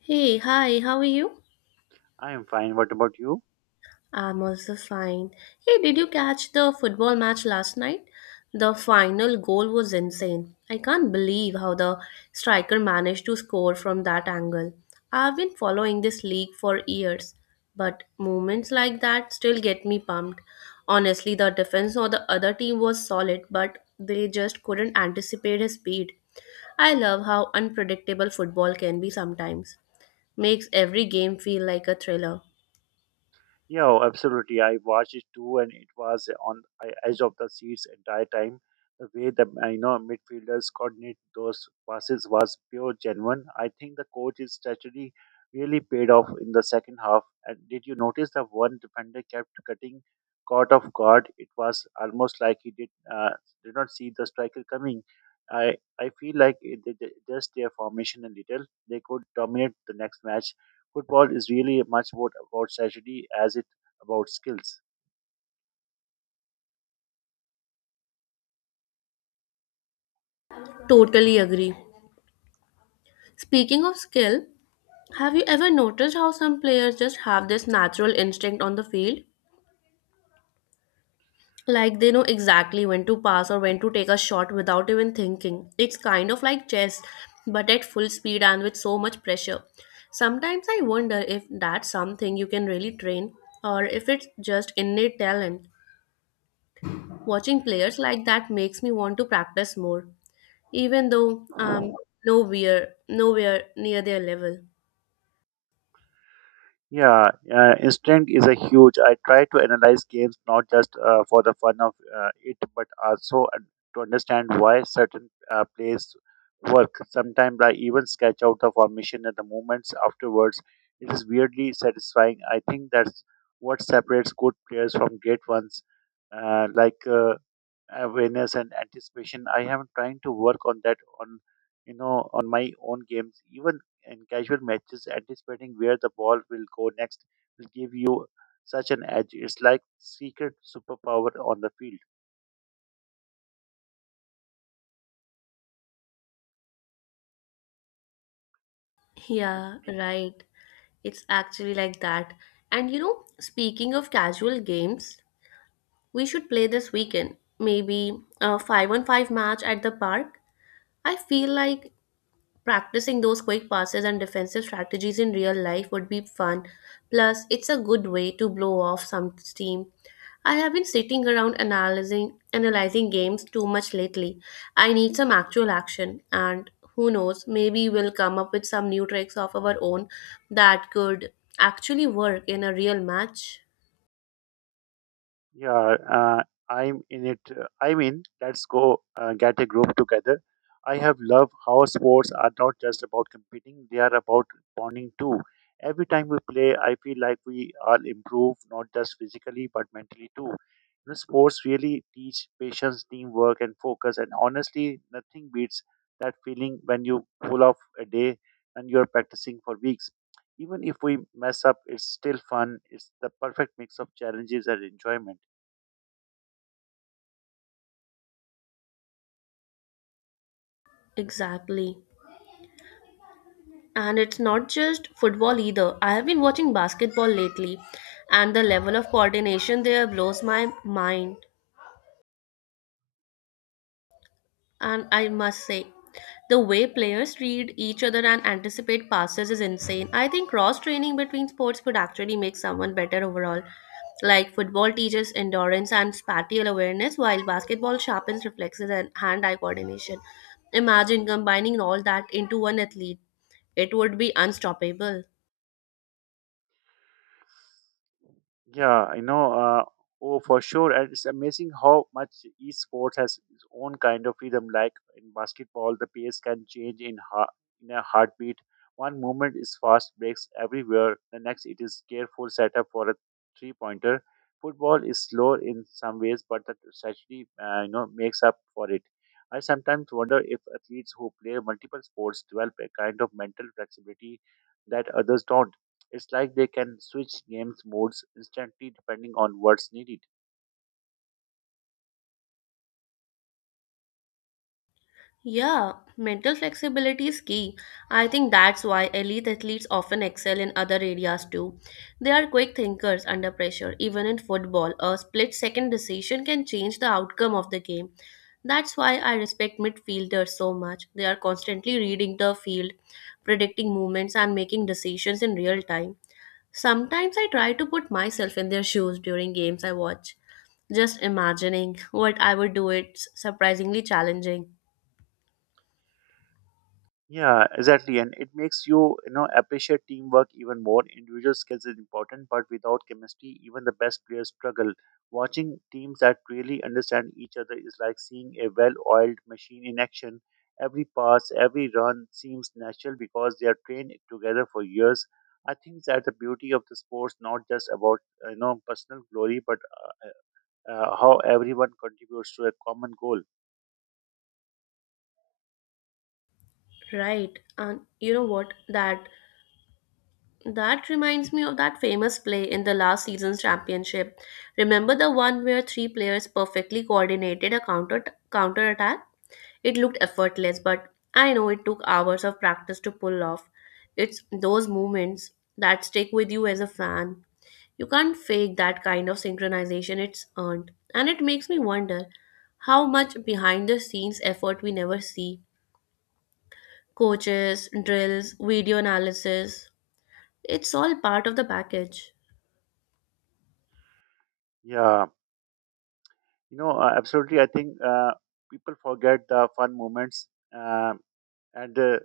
Hey, hi, how are you? I am fine. What about you? I'm also fine. Hey, did you catch the football match last night? The final goal was insane. I can't believe how the striker managed to score from that angle. I've been following this league for years, but moments like that still get me pumped. Honestly, the defense of the other team was solid, but they just couldn't anticipate his speed. I love how unpredictable football can be sometimes. Makes every game feel like a thriller. Yeah, oh, absolutely. I watched it too, and it was on the edge of the seats entire time. The way the midfielders coordinate those passes was pure genuine. I think the coach's strategy really paid off in the second half. And did you notice that one defender kept cutting caught off guard? It was almost like he uh, did not see the striker coming. I feel like it, just their formation a little. They could dominate the next match. Football is really much about strategy as it about skills. Totally agree. Speaking of skill, have you ever noticed how some players just have this natural instinct on the field? Like they know exactly when to pass or when to take a shot without even thinking. It's kind of like chess, but at full speed and with so much pressure. Sometimes I wonder if that's something you can really train or if it's just innate talent. Watching players like that makes me want to practice more, even though I'm nowhere near their level. Yeah, instinct is a huge. I try to analyze games not just for the fun of it, but also to understand why certain plays work. Sometimes I even sketch out the formation and the movements afterwards. It is weirdly satisfying. I think that's what separates good players from great ones. Like, awareness and anticipation, I am trying to work on that on on my own games, even in casual matches. Anticipating where the ball will go next will give you such an edge. It's like secret superpower on the field. And Yeah, right. It's actually like that. And you know, speaking of casual games, we should play this weekend. Maybe a 5 on 5 match at the park. I feel like practicing those quick passes and defensive strategies in real life would be fun. Plus, it's a good way to blow off some steam. I have been sitting around analyzing games too much lately. I need some actual action, and who knows, maybe we'll come up with some new tricks of our own that could actually work in a real match. yeah, I'm in it. I mean, let's go get a group together. I have loved how sports are not just about competing, they are about bonding too. Every time we play, I feel like we all improve, not just physically, but mentally too. You know, sports really teach patience, teamwork, and focus. And honestly, nothing beats that feeling when you pull off a day and you're practicing for weeks. Even if we mess up, it's still fun. It's the perfect mix of challenges and enjoyment. Exactly. And it's not just football either. I have been watching basketball lately, and the level of coordination there blows my mind. And I must say, the way players read each other and anticipate passes is insane. I think cross training between sports could actually make someone better overall. Like football teaches endurance and spatial awareness, while basketball sharpens reflexes and hand eye coordination. Imagine combining all that into one athlete, it would be unstoppable. Yeah, you know, oh, for sure. And it's amazing how much each sport has its own kind of freedom. Like in basketball, the pace can change in a heartbeat. One movement is fast breaks everywhere. The next, it is careful setup for a three-pointer. Football is slow in some ways, but that strategy, you know, makes up for it. I sometimes wonder if athletes who play multiple sports develop a kind of mental flexibility that others don't. It's like they can switch games modes instantly depending on what's needed. Yeah, mental flexibility is key. I think that's why elite athletes often excel in other areas too. They are quick thinkers under pressure. Even in football, a split second decision can change the outcome of the game. That's why I respect midfielders so much. They are constantly reading the field, predicting movements, and making decisions in real time. Sometimes I try to put myself in their shoes during games I watch. Just imagining what I would do, it's surprisingly challenging. Yeah, exactly. And it makes you, you know, appreciate teamwork even more. Individual skills is important, but without chemistry, even the best players struggle. Watching teams that really understand each other is like seeing a well-oiled machine in action. Every pass, every run seems natural because they are trained together for years. I think that the beauty of the sports not just about you know personal glory, but uh, how everyone contributes to a common goal. Right. And you know what? That reminds me of that famous play in the last season's championship. Remember the one where three players perfectly coordinated a counter attack? It looked effortless, but I know it took hours of practice to pull off. It's those moments that stick with you as a fan. You can't fake that kind of synchronization, it's earned. And it makes me wonder how much behind the scenes effort we never see: coaches, drills, video analysis. It's all part of the package. Yeah, you know, absolutely. I think people forget the fun moments Um and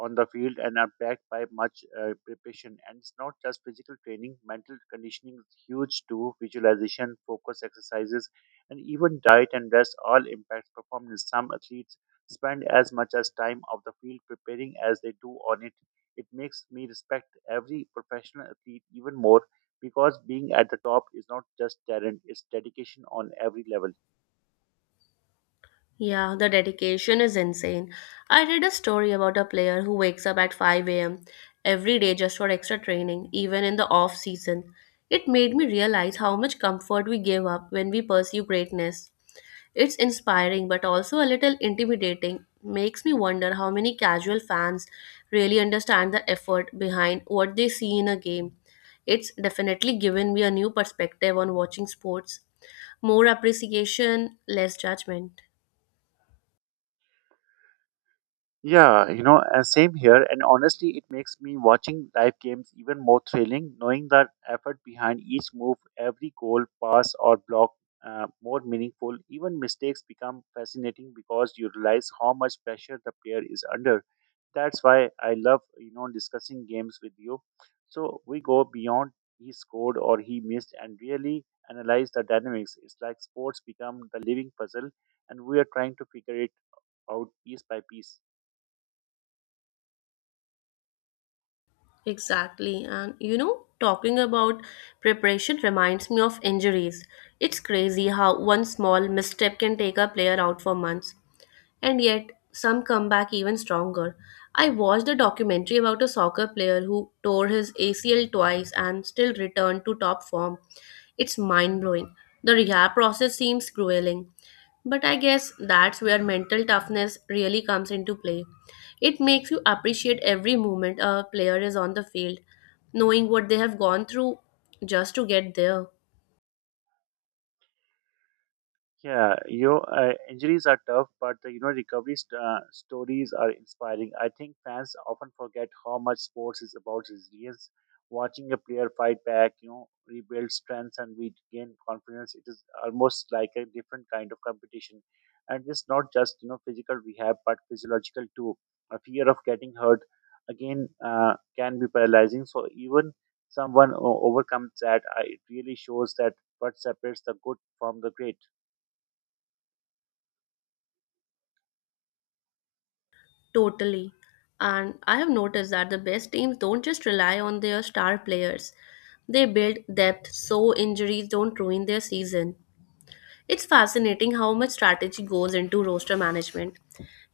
on the field and are backed by much preparation. And it's not just physical training; mental conditioning is huge too. Visualization, focus exercises, and even diet and rest all impact performance. Some athletes spend as much as time of the field preparing as they do on it. It makes me respect every professional athlete even more because being at the top is not just talent; it's dedication on every level. Yeah, the dedication is insane. I read a story about a player who wakes up at 5 a.m. every day just for extra training, even in the off season. It made me realize how much comfort we give up when we pursue greatness. It's inspiring but also a little intimidating. Makes me wonder how many casual fans really understand the effort behind what they see in a game. It's definitely given me a new perspective on watching sports. More appreciation, less judgment. Yeah, you know, and same here. And honestly, it makes me watching live games even more thrilling, knowing that effort behind each move, every goal, pass, or block, more meaningful. Even mistakes become fascinating because you realize how much pressure the player is under. That's why I love, you know, discussing games with you. So we go beyond he scored or he missed and really analyze the dynamics. It's like sports become the living puzzle, and we are trying to figure it out piece by piece. Exactly. And you know, talking about preparation reminds me of injuries. It's crazy how one small misstep can take a player out for months, and yet some come back even stronger. I watched a documentary about a soccer player who tore his ACL twice and still returned to top form. It's mind blowing. The rehab process seems grueling, but I guess that's where mental toughness really comes into play. It makes you appreciate every moment a player is on the field, knowing what they have gone through just to get there. Yeah, you injuries are tough, but you know recovery stories are inspiring. I think fans often forget how much sports is about resilience. Watching a player fight back, you know, rebuild strength and regain confidence. It is almost like a different kind of competition, and it's not just you know physical rehab, but physiological too. A fear of getting hurt again can be paralyzing. So even someone overcomes that, I, it really shows that what separates the good from the great. Totally. And I have noticed that the best teams don't just rely on their star players. They build depth so injuries don't ruin their season. It's fascinating how much strategy goes into roster management.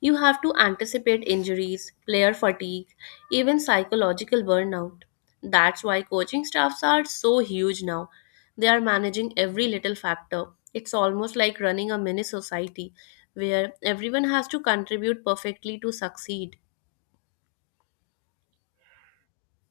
You have to anticipate injuries, player fatigue, even psychological burnout. That's why coaching staffs are so huge now. They are managing every little factor. It's almost like running a mini society where everyone has to contribute perfectly to succeed.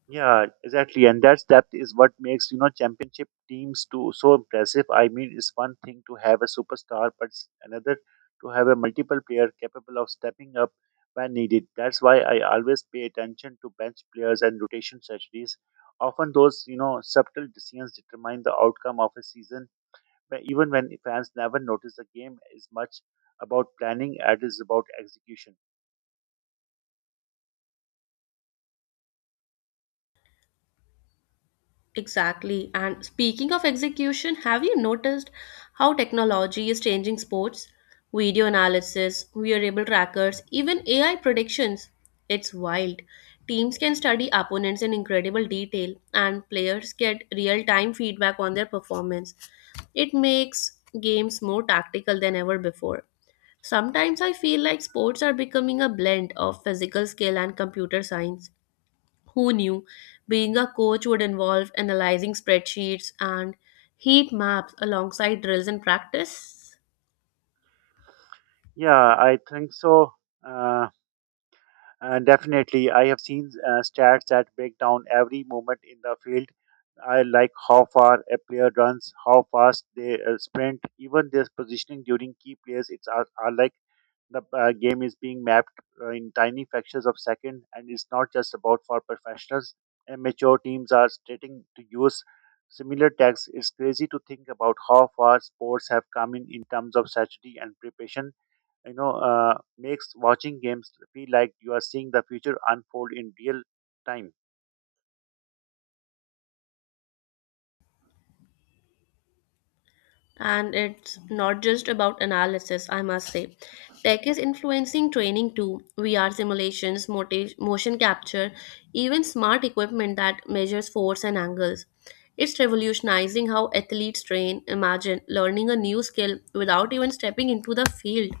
Yeah, exactly, and that's depth is what makes you know championship teams too so impressive. I mean, it's one thing to have a superstar, but it's another to have a multiple player capable of stepping up when needed. That's why I always pay attention to bench players and rotation strategies. Often, those you know subtle decisions determine the outcome of a season, but even when fans never notice. The game is much about planning as it is about execution. Exactly. And speaking of execution, have you noticed how technology is changing sports? Video analysis, wearable trackers, even AI predictions. It's wild. Teams can study opponents in incredible detail, and players get real time feedback on their performance. It makes games more tactical than ever before. Sometimes I feel like sports are becoming a blend of physical skill and computer science. Who knew being a coach would involve analyzing spreadsheets and heat maps alongside drills and practice? Yeah, I think so. Uh, And definitely, I have seen stats that break down every moment in the field. I like how far a player runs, how fast they sprint, even their positioning during key plays. Are like the game is being mapped in tiny fractions of second, and it's not just about for professionals. Amateur teams are starting to use similar tags. It's crazy to think about how far sports have come in terms of strategy and preparation. You know, makes watching games feel like you are seeing the future unfold in real time. And it's not just about analysis, I must say. Tech is influencing training too. VR simulations, motion capture, even smart equipment that measures force and angles. It's revolutionizing how athletes train. Imagine learning a new skill without even stepping into the field,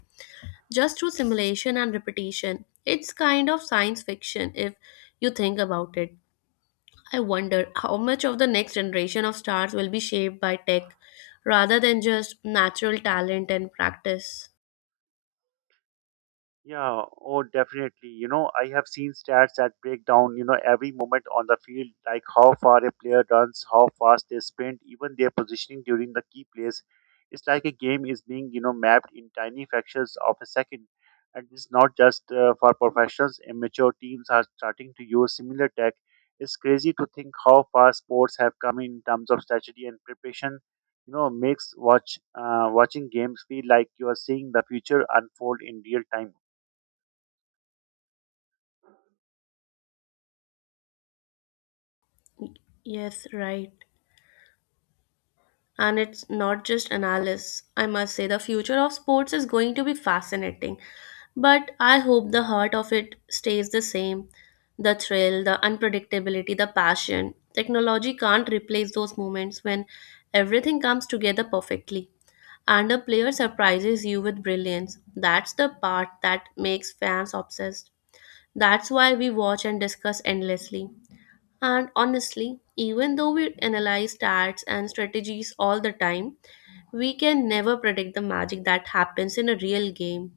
just through simulation and repetition. It's kind of science fiction if you think about it. I wonder how much of the next generation of stars will be shaped by tech rather than just natural talent and practice. Yeah, oh, definitely. You know, I have seen stats that break down, you know, every moment on the field, like how far a player runs, how fast they sprint, even their positioning during the key plays. It's like a game is being, you know, mapped in tiny fractions of a second. And it's not just for professionals, amateur teams are starting to use similar tech. It's crazy to think how far sports have come in terms of strategy and preparation. You know, makes watching games feel like you are seeing the future unfold in real time. Yes, right. And it's not just analysis. I must say, the future of sports is going to be fascinating. But I hope the heart of it stays the same: the thrill, the unpredictability, the passion. Technology can't replace those moments when everything comes together perfectly and a player surprises you with brilliance. That's the part that makes fans obsessed. That's why we watch and discuss endlessly. And honestly, even though we analyze stats and strategies all the time, we can never predict the magic that happens in a real game.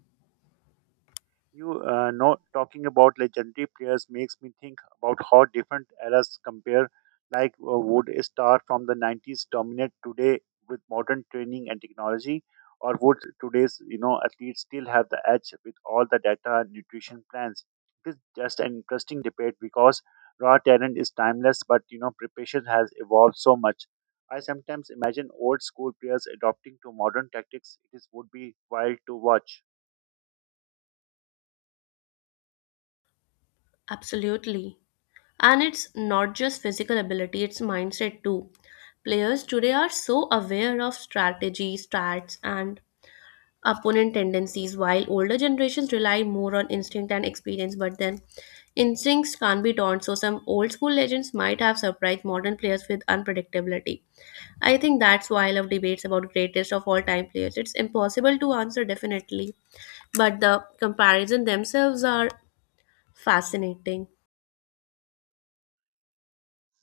You know, talking about legendary players makes me think about how different eras compare. Like would a star from the 90s dominate today with modern training and technology, or would today's you know athletes still have the edge with all the data and nutrition plans? It is just an interesting debate because raw talent is timeless, but you know preparation has evolved so much. I sometimes imagine old school players adopting to modern tactics. Would be wild to watch. Absolutely. And it's not just physical ability, it's mindset too. Players today are so aware of strategy, stats, and opponent tendencies, while older generations rely more on instinct and experience. But then, instincts can't be taught, so some old school legends might have surprised modern players with unpredictability. I think that's why I love debates about greatest of all time players. It's impossible to answer definitely, but the comparison themselves are fascinating.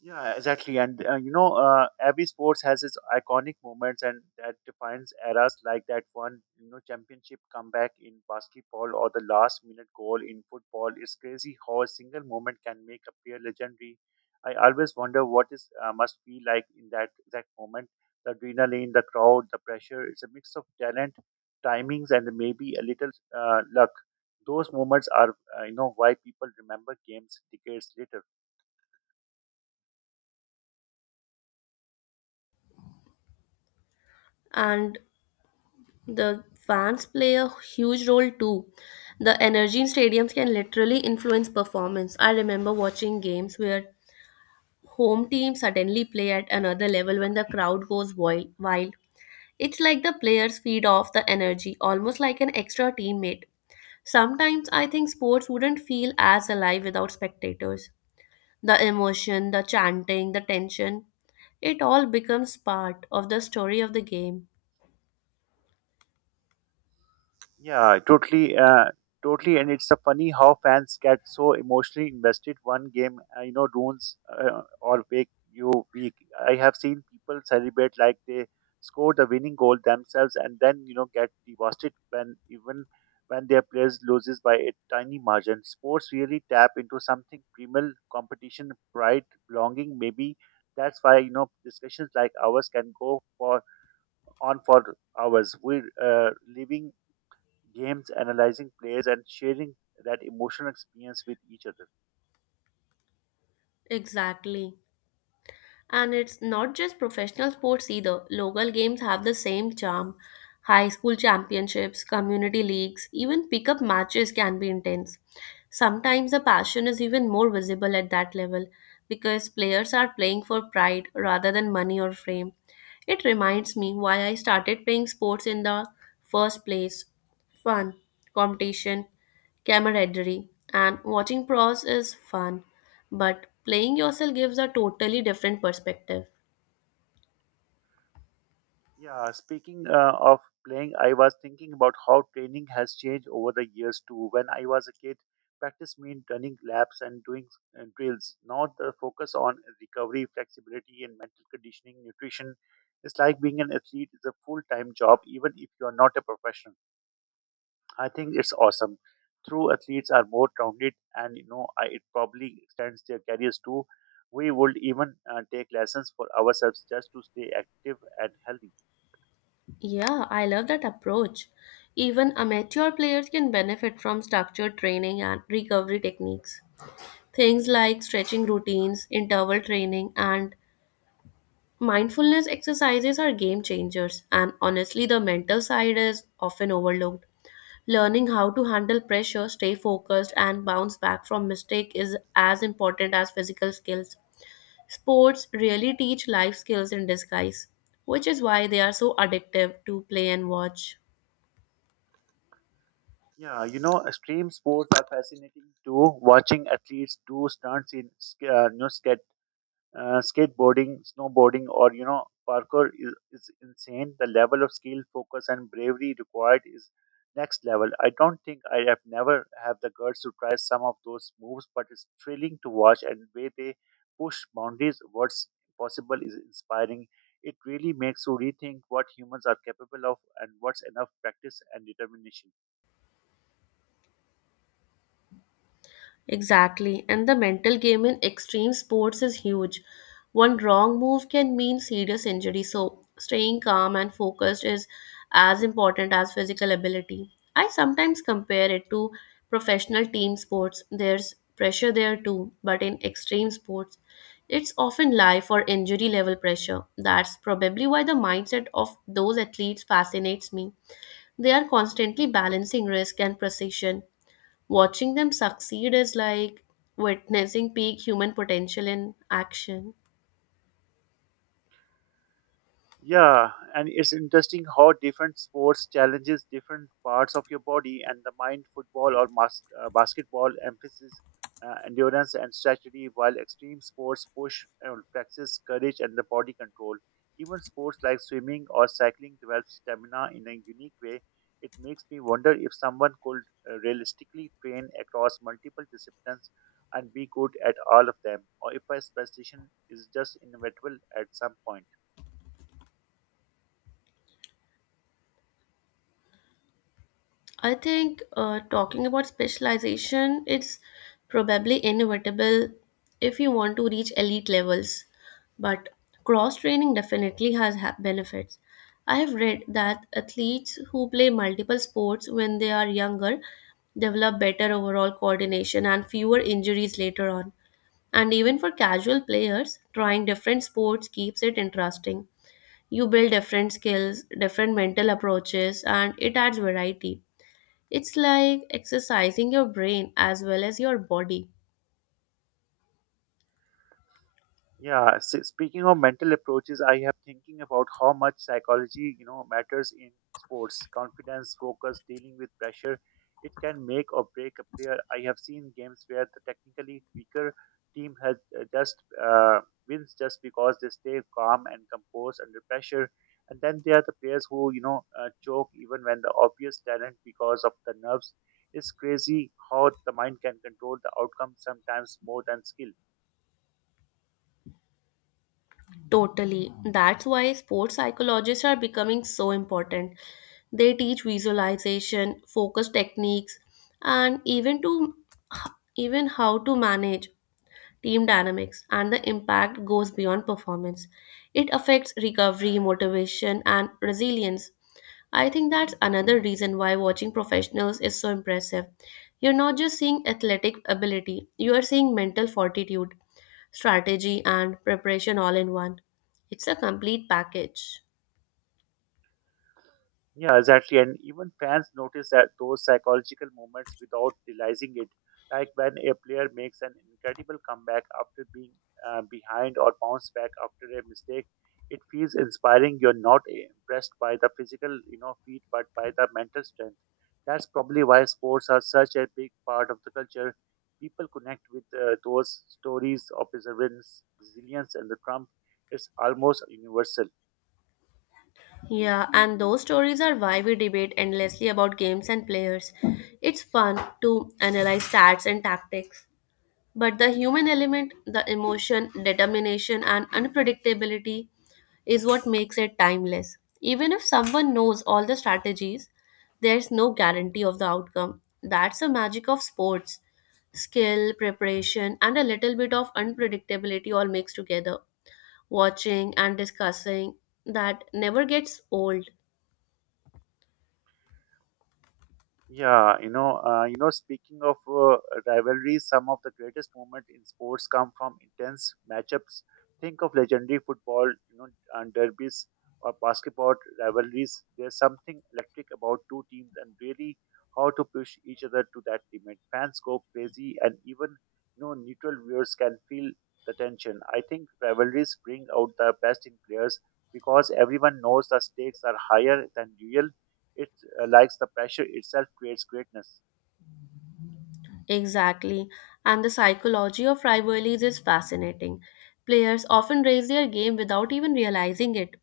Yeah, exactly. And you know, every sports has its iconic moments, and that defines eras, like that one, you know, championship comeback in basketball or the last minute goal in football. It's crazy how a single moment can make a player legendary. I always wonder what is must be like in that exact moment. The adrenaline, the crowd, the pressure. It's a mix of talent, timings, and maybe a little luck. Those moments are, you know, why people remember games decades later. And the fans play a huge role too. The energy in stadiums can literally influence performance. I remember watching games where home team suddenly play at another level when the crowd goes wild. It's like the players feed off the energy, almost like an extra teammate. Sometimes I think sports wouldn't feel as alive without spectators. The emotion, the chanting, the tension, it all becomes part of the story of the game. Yeah, totally, and it's a funny how fans get so emotionally invested. One game, you know, ruins or make you weak. I have seen people celebrate like they score the winning goal themselves, and then you know get devastated when even when their players loses by a tiny margin. Sports really tap into something primal: competition, pride, belonging. Maybe that's why you know discussions like ours can go for on for hours. We're living games, analyzing plays, and sharing that emotional experience with each other. Exactly. And it's not just professional sports either. Local games have the same charm. High school championships, community leagues, even pickup matches can be intense. Sometimes the passion is even more visible at that level because players are playing for pride rather than money or fame. It reminds me why I started playing sports in the first place: fun, competition, camaraderie, and watching pros is fun, but playing yourself gives a totally different perspective. Yeah, speaking of playing, I was thinking about how training has changed over the years too. When I was a kid, practice meant running laps and doing drills, not the focus on recovery, flexibility, and mental conditioning, nutrition. It's like being an athlete is a full time job, even if you are not a professional. I think it's awesome. True athletes are more rounded, and you know, I, it probably extends their careers too. We would even take lessons for ourselves just to stay active and healthy. Yeah, I love that approach. Even amateur players can benefit from structured training and recovery techniques. Things like stretching routines, interval training, and mindfulness exercises are game changers, and honestly, the mental side is often overlooked. Learning how to handle pressure, stay focused, and bounce back from mistake is as important as physical skills. Sports really teach life skills in disguise, which is why they are so addictive to play and watch. Yeah, you know, extreme sports are fascinating too. Watching athletes do stunts in you know, skateboarding, snowboarding, or you know, parkour is insane. The level of skill, focus, and bravery required is next level. I don't think I have never have the guts to try some of those moves, but it's thrilling to watch and way they push boundaries. What's possible is inspiring. It really makes you rethink what humans are capable of and what's enough practice and determination. Exactly, and the mental game in extreme sports is huge. One wrong move can mean serious injury, so staying calm and focused is as important as physical ability. I sometimes compare it to professional team sports. There's pressure there too, but in extreme sports, it's often life or injury level pressure. That's probably why the mindset of those athletes fascinates me. They are constantly balancing risk and precision. Watching them succeed is like witnessing peak human potential in action. Yeah, and it's interesting how different sports challenges different parts of your body and the mind. Football or basketball emphasis endurance and strategy, while extreme sports push and practice courage and the body control. Even sports like swimming or cycling develop stamina in a unique way. It makes me wonder if someone could realistically train across multiple disciplines and be good at all of them, or if a specialization is just inevitable at some point. I think talking about specialization, it's probably inevitable if you want to reach elite levels, but cross training definitely has benefits. I have read that athletes who play multiple sports when they are younger develop better overall coordination and fewer injuries later on. And even for casual players, trying different sports keeps it interesting. You build different skills, different mental approaches, and it adds variety. It's like exercising your brain as well as your body. Yeah, speaking of mental approaches, I have thinking about how much psychology, matters in sports. Confidence, focus, dealing with pressure, it can make or break a player. I have seen games where the technically weaker team has just uh, wins just because they stay calm and composed under pressure. And then there are the players who, choke even when the obvious talent because of the nerves. It's crazy how the mind can control the outcome sometimes more than skill. Totally. That's why sports psychologists are becoming so important. They teach visualization, focus techniques, and even how to manage team dynamics, and the impact goes beyond performance. It affects recovery, motivation, and resilience. I think that's another reason why watching professionals is so impressive. You're not just seeing athletic ability, you are seeing mental fortitude, strategy, and preparation all in one. It's a complete package. Yeah, exactly. And even fans notice that those psychological moments without realizing it, like when a player makes an incredible comeback after being behind or bounce back after a mistake, it feels inspiring. You're not impressed by the physical, feat, but by the mental strength. That's probably why sports are such a big part of the culture. People connect with those stories of perseverance, resilience, and the triumph. It's almost universal. Yeah, and those stories are why we debate endlessly about games and players. It's fun to analyze stats and tactics, but the human element, the emotion, determination, and unpredictability is what makes it timeless. Even if someone knows all the strategies, there's no guarantee of the outcome. That's the magic of sports. Skill, preparation, and a little bit of unpredictability all mixed together. Watching and discussing that never gets old. Yeah, you know, you know. Speaking of rivalries, some of the greatest moments in sports come from intense matchups. Think of legendary football and derbies or basketball rivalries. There's something electric about two teams and really how to push each other to that limit. Fans go crazy, and even neutral viewers can feel the tension. I think rivalries bring out the best in players because everyone knows the stakes are higher than usual it likes the pressure itself creates greatness. Exactly. And the psychology of rivalries is fascinating. Players often raise their game without even realizing it.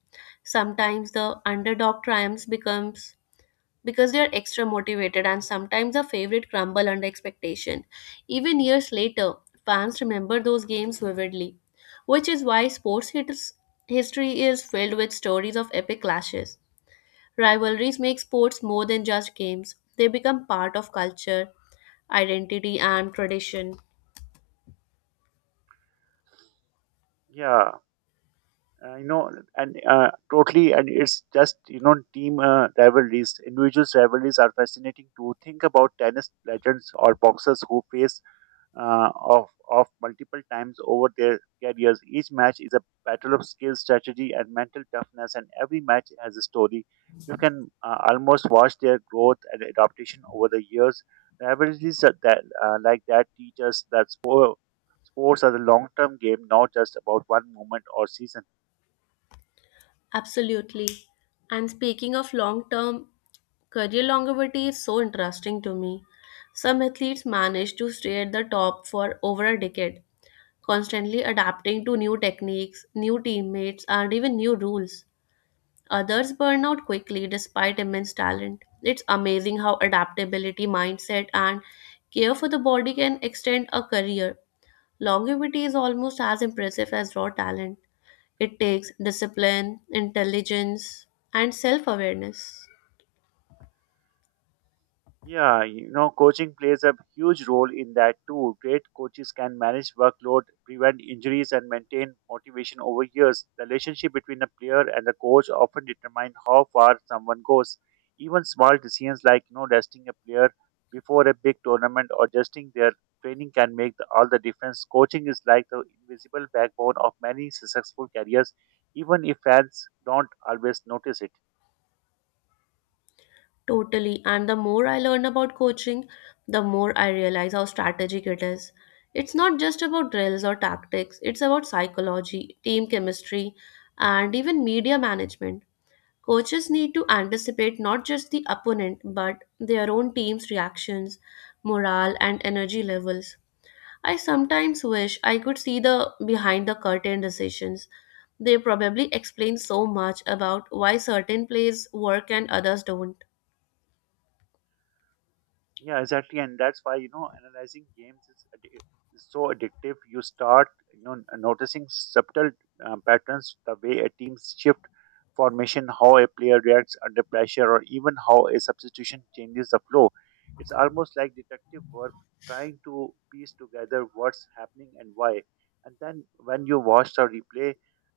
Sometimes the underdog triumphs becomes because they are extra motivated, and sometimes the favorite crumble under expectation. Even years later, fans remember those games vividly, which is why history is filled with stories of epic clashes. Rivalries make sports more than just games, they become part of culture, identity, and tradition. Yeah uh, you know and uh, totally and it's just team rivalries individuals rivalries are fascinating to think about tennis legends or boxers who face of multiple times over their careers. Each match is a battle of skill, strategy, and mental toughness, and every match has a story. You can almost watch their growth and adaptation over the years. Rivalries like that teach us that sports are a long-term game, not just about one moment or season. Absolutely. And speaking of long term, career longevity is so interesting to me. Some athletes manage to stay at the top for over a decade, constantly adapting to new techniques, new teammates, and even new rules. Others burn out quickly despite immense talent. It's amazing how adaptability, mindset, and care for the body can extend a career. Longevity is almost as impressive as raw talent. It takes discipline, intelligence, and self awareness. Yeah, you know, coaching plays a huge role in that too. Great coaches can manage workload, prevent injuries, and maintain motivation over years. The relationship between a player and the coach often determine how far someone goes. Even small decisions like resting a player before a big tournament or adjusting their training can make the, all the difference. Coaching is like the invisible backbone of many successful careers, even if fans don't always notice it. Totally. And the more I learn about coaching, the more I realize how strategic it is. It's not just about drills or tactics, it's about psychology, team chemistry, and even media management. Coaches need to anticipate not just the opponent, but their own team's reactions, morale, and energy levels. I sometimes wish I could see the behind the curtain decisions. They probably explain so much about why certain plays work and others don't. Yeah, exactly, and that's why analyzing games is so addictive. You start noticing subtle patterns, the way a team's shift formation, how a player reacts under pressure, or even how a substitution changes the flow. It's almost like detective work, trying to piece together what's happening and why. And then when you watch the replay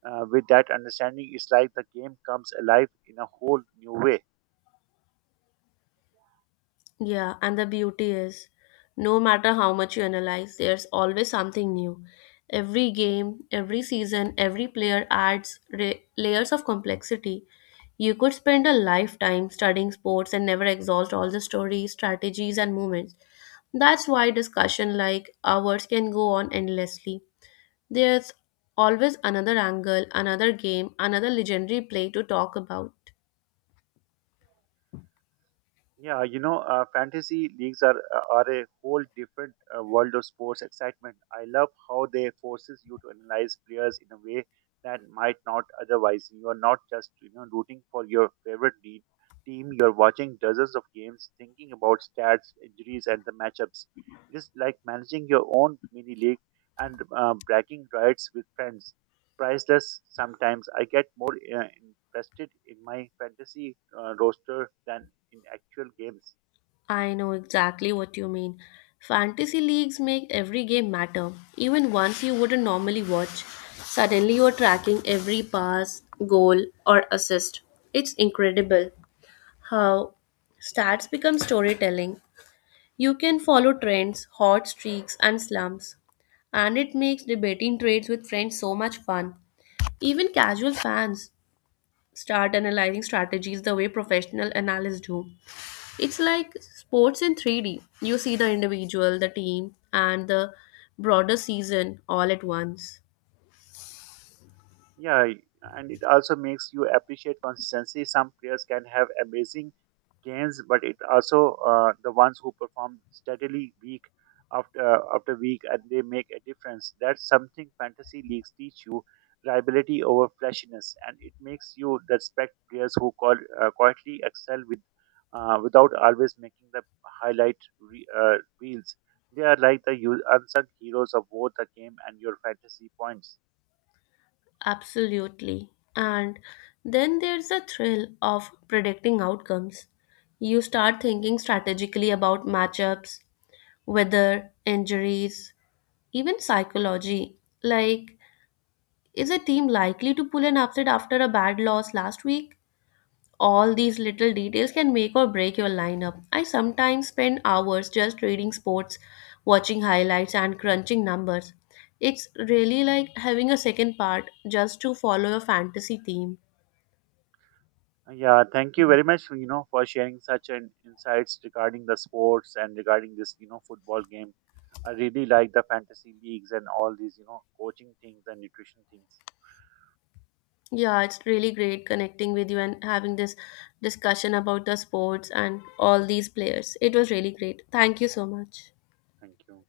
with that understanding, it's like the game comes alive in a whole new way. Yeah, and the beauty is no matter how much you analyze, there's always something new. Every game, every season, every player adds layers of complexity. You could spend a lifetime studying sports and never exhaust all the stories, strategies, and moments. That's why discussion like ours can go on endlessly. There's always another angle, another game, another legendary play to talk about. Fantasy leagues are a whole different world of sports excitement. I love how they forces you to analyze players in a way that might not otherwise. You are not just rooting for your favorite team. You are watching dozens of games, thinking about stats, injuries, and the matchups. It is like managing your own mini league and bragging rights with friends priceless sometimes. I get more invested in my fantasy roster than in actual games. I know exactly what you mean. Fantasy leagues make every game matter, even ones you wouldn't normally watch. Suddenly, you're tracking every pass, goal, or assist. It's incredible how stats become storytelling. You can follow trends, hot streaks, and slumps, and it makes debating trades with friends so much fun. Even casual fans start analyzing strategies the way professional analysts do. It's like sports in 3D. You see the individual, the team, and the broader season all at once. Yeah, and it also makes you appreciate consistency. Some players can have amazing games, but it also the ones who perform steadily week after week and they make a difference. That's something fantasy leagues teach you: reliability over flashiness, and it makes you respect players who call quietly excel with without always making the reels. They are like the unsung heroes of both the game and your fantasy points. Absolutely. And then there's the thrill of predicting outcomes. You start thinking strategically about matchups, weather, injuries, even psychology. Like, is a team likely to pull an upset after a bad loss last week? All these little details can make or break your lineup. I sometimes spend hours just reading sports, watching highlights, and crunching numbers. It's really like having a second part just to follow your fantasy theme. Yeah, thank you very much, you know, for sharing such an insights regarding the sports and regarding this, you know, football game. I really like the fantasy leagues and all these, you know, coaching things and nutrition things. Yeah, it's really great connecting with you and having this discussion about the sports and all these players. It was really great. Thank you so much. Thank you.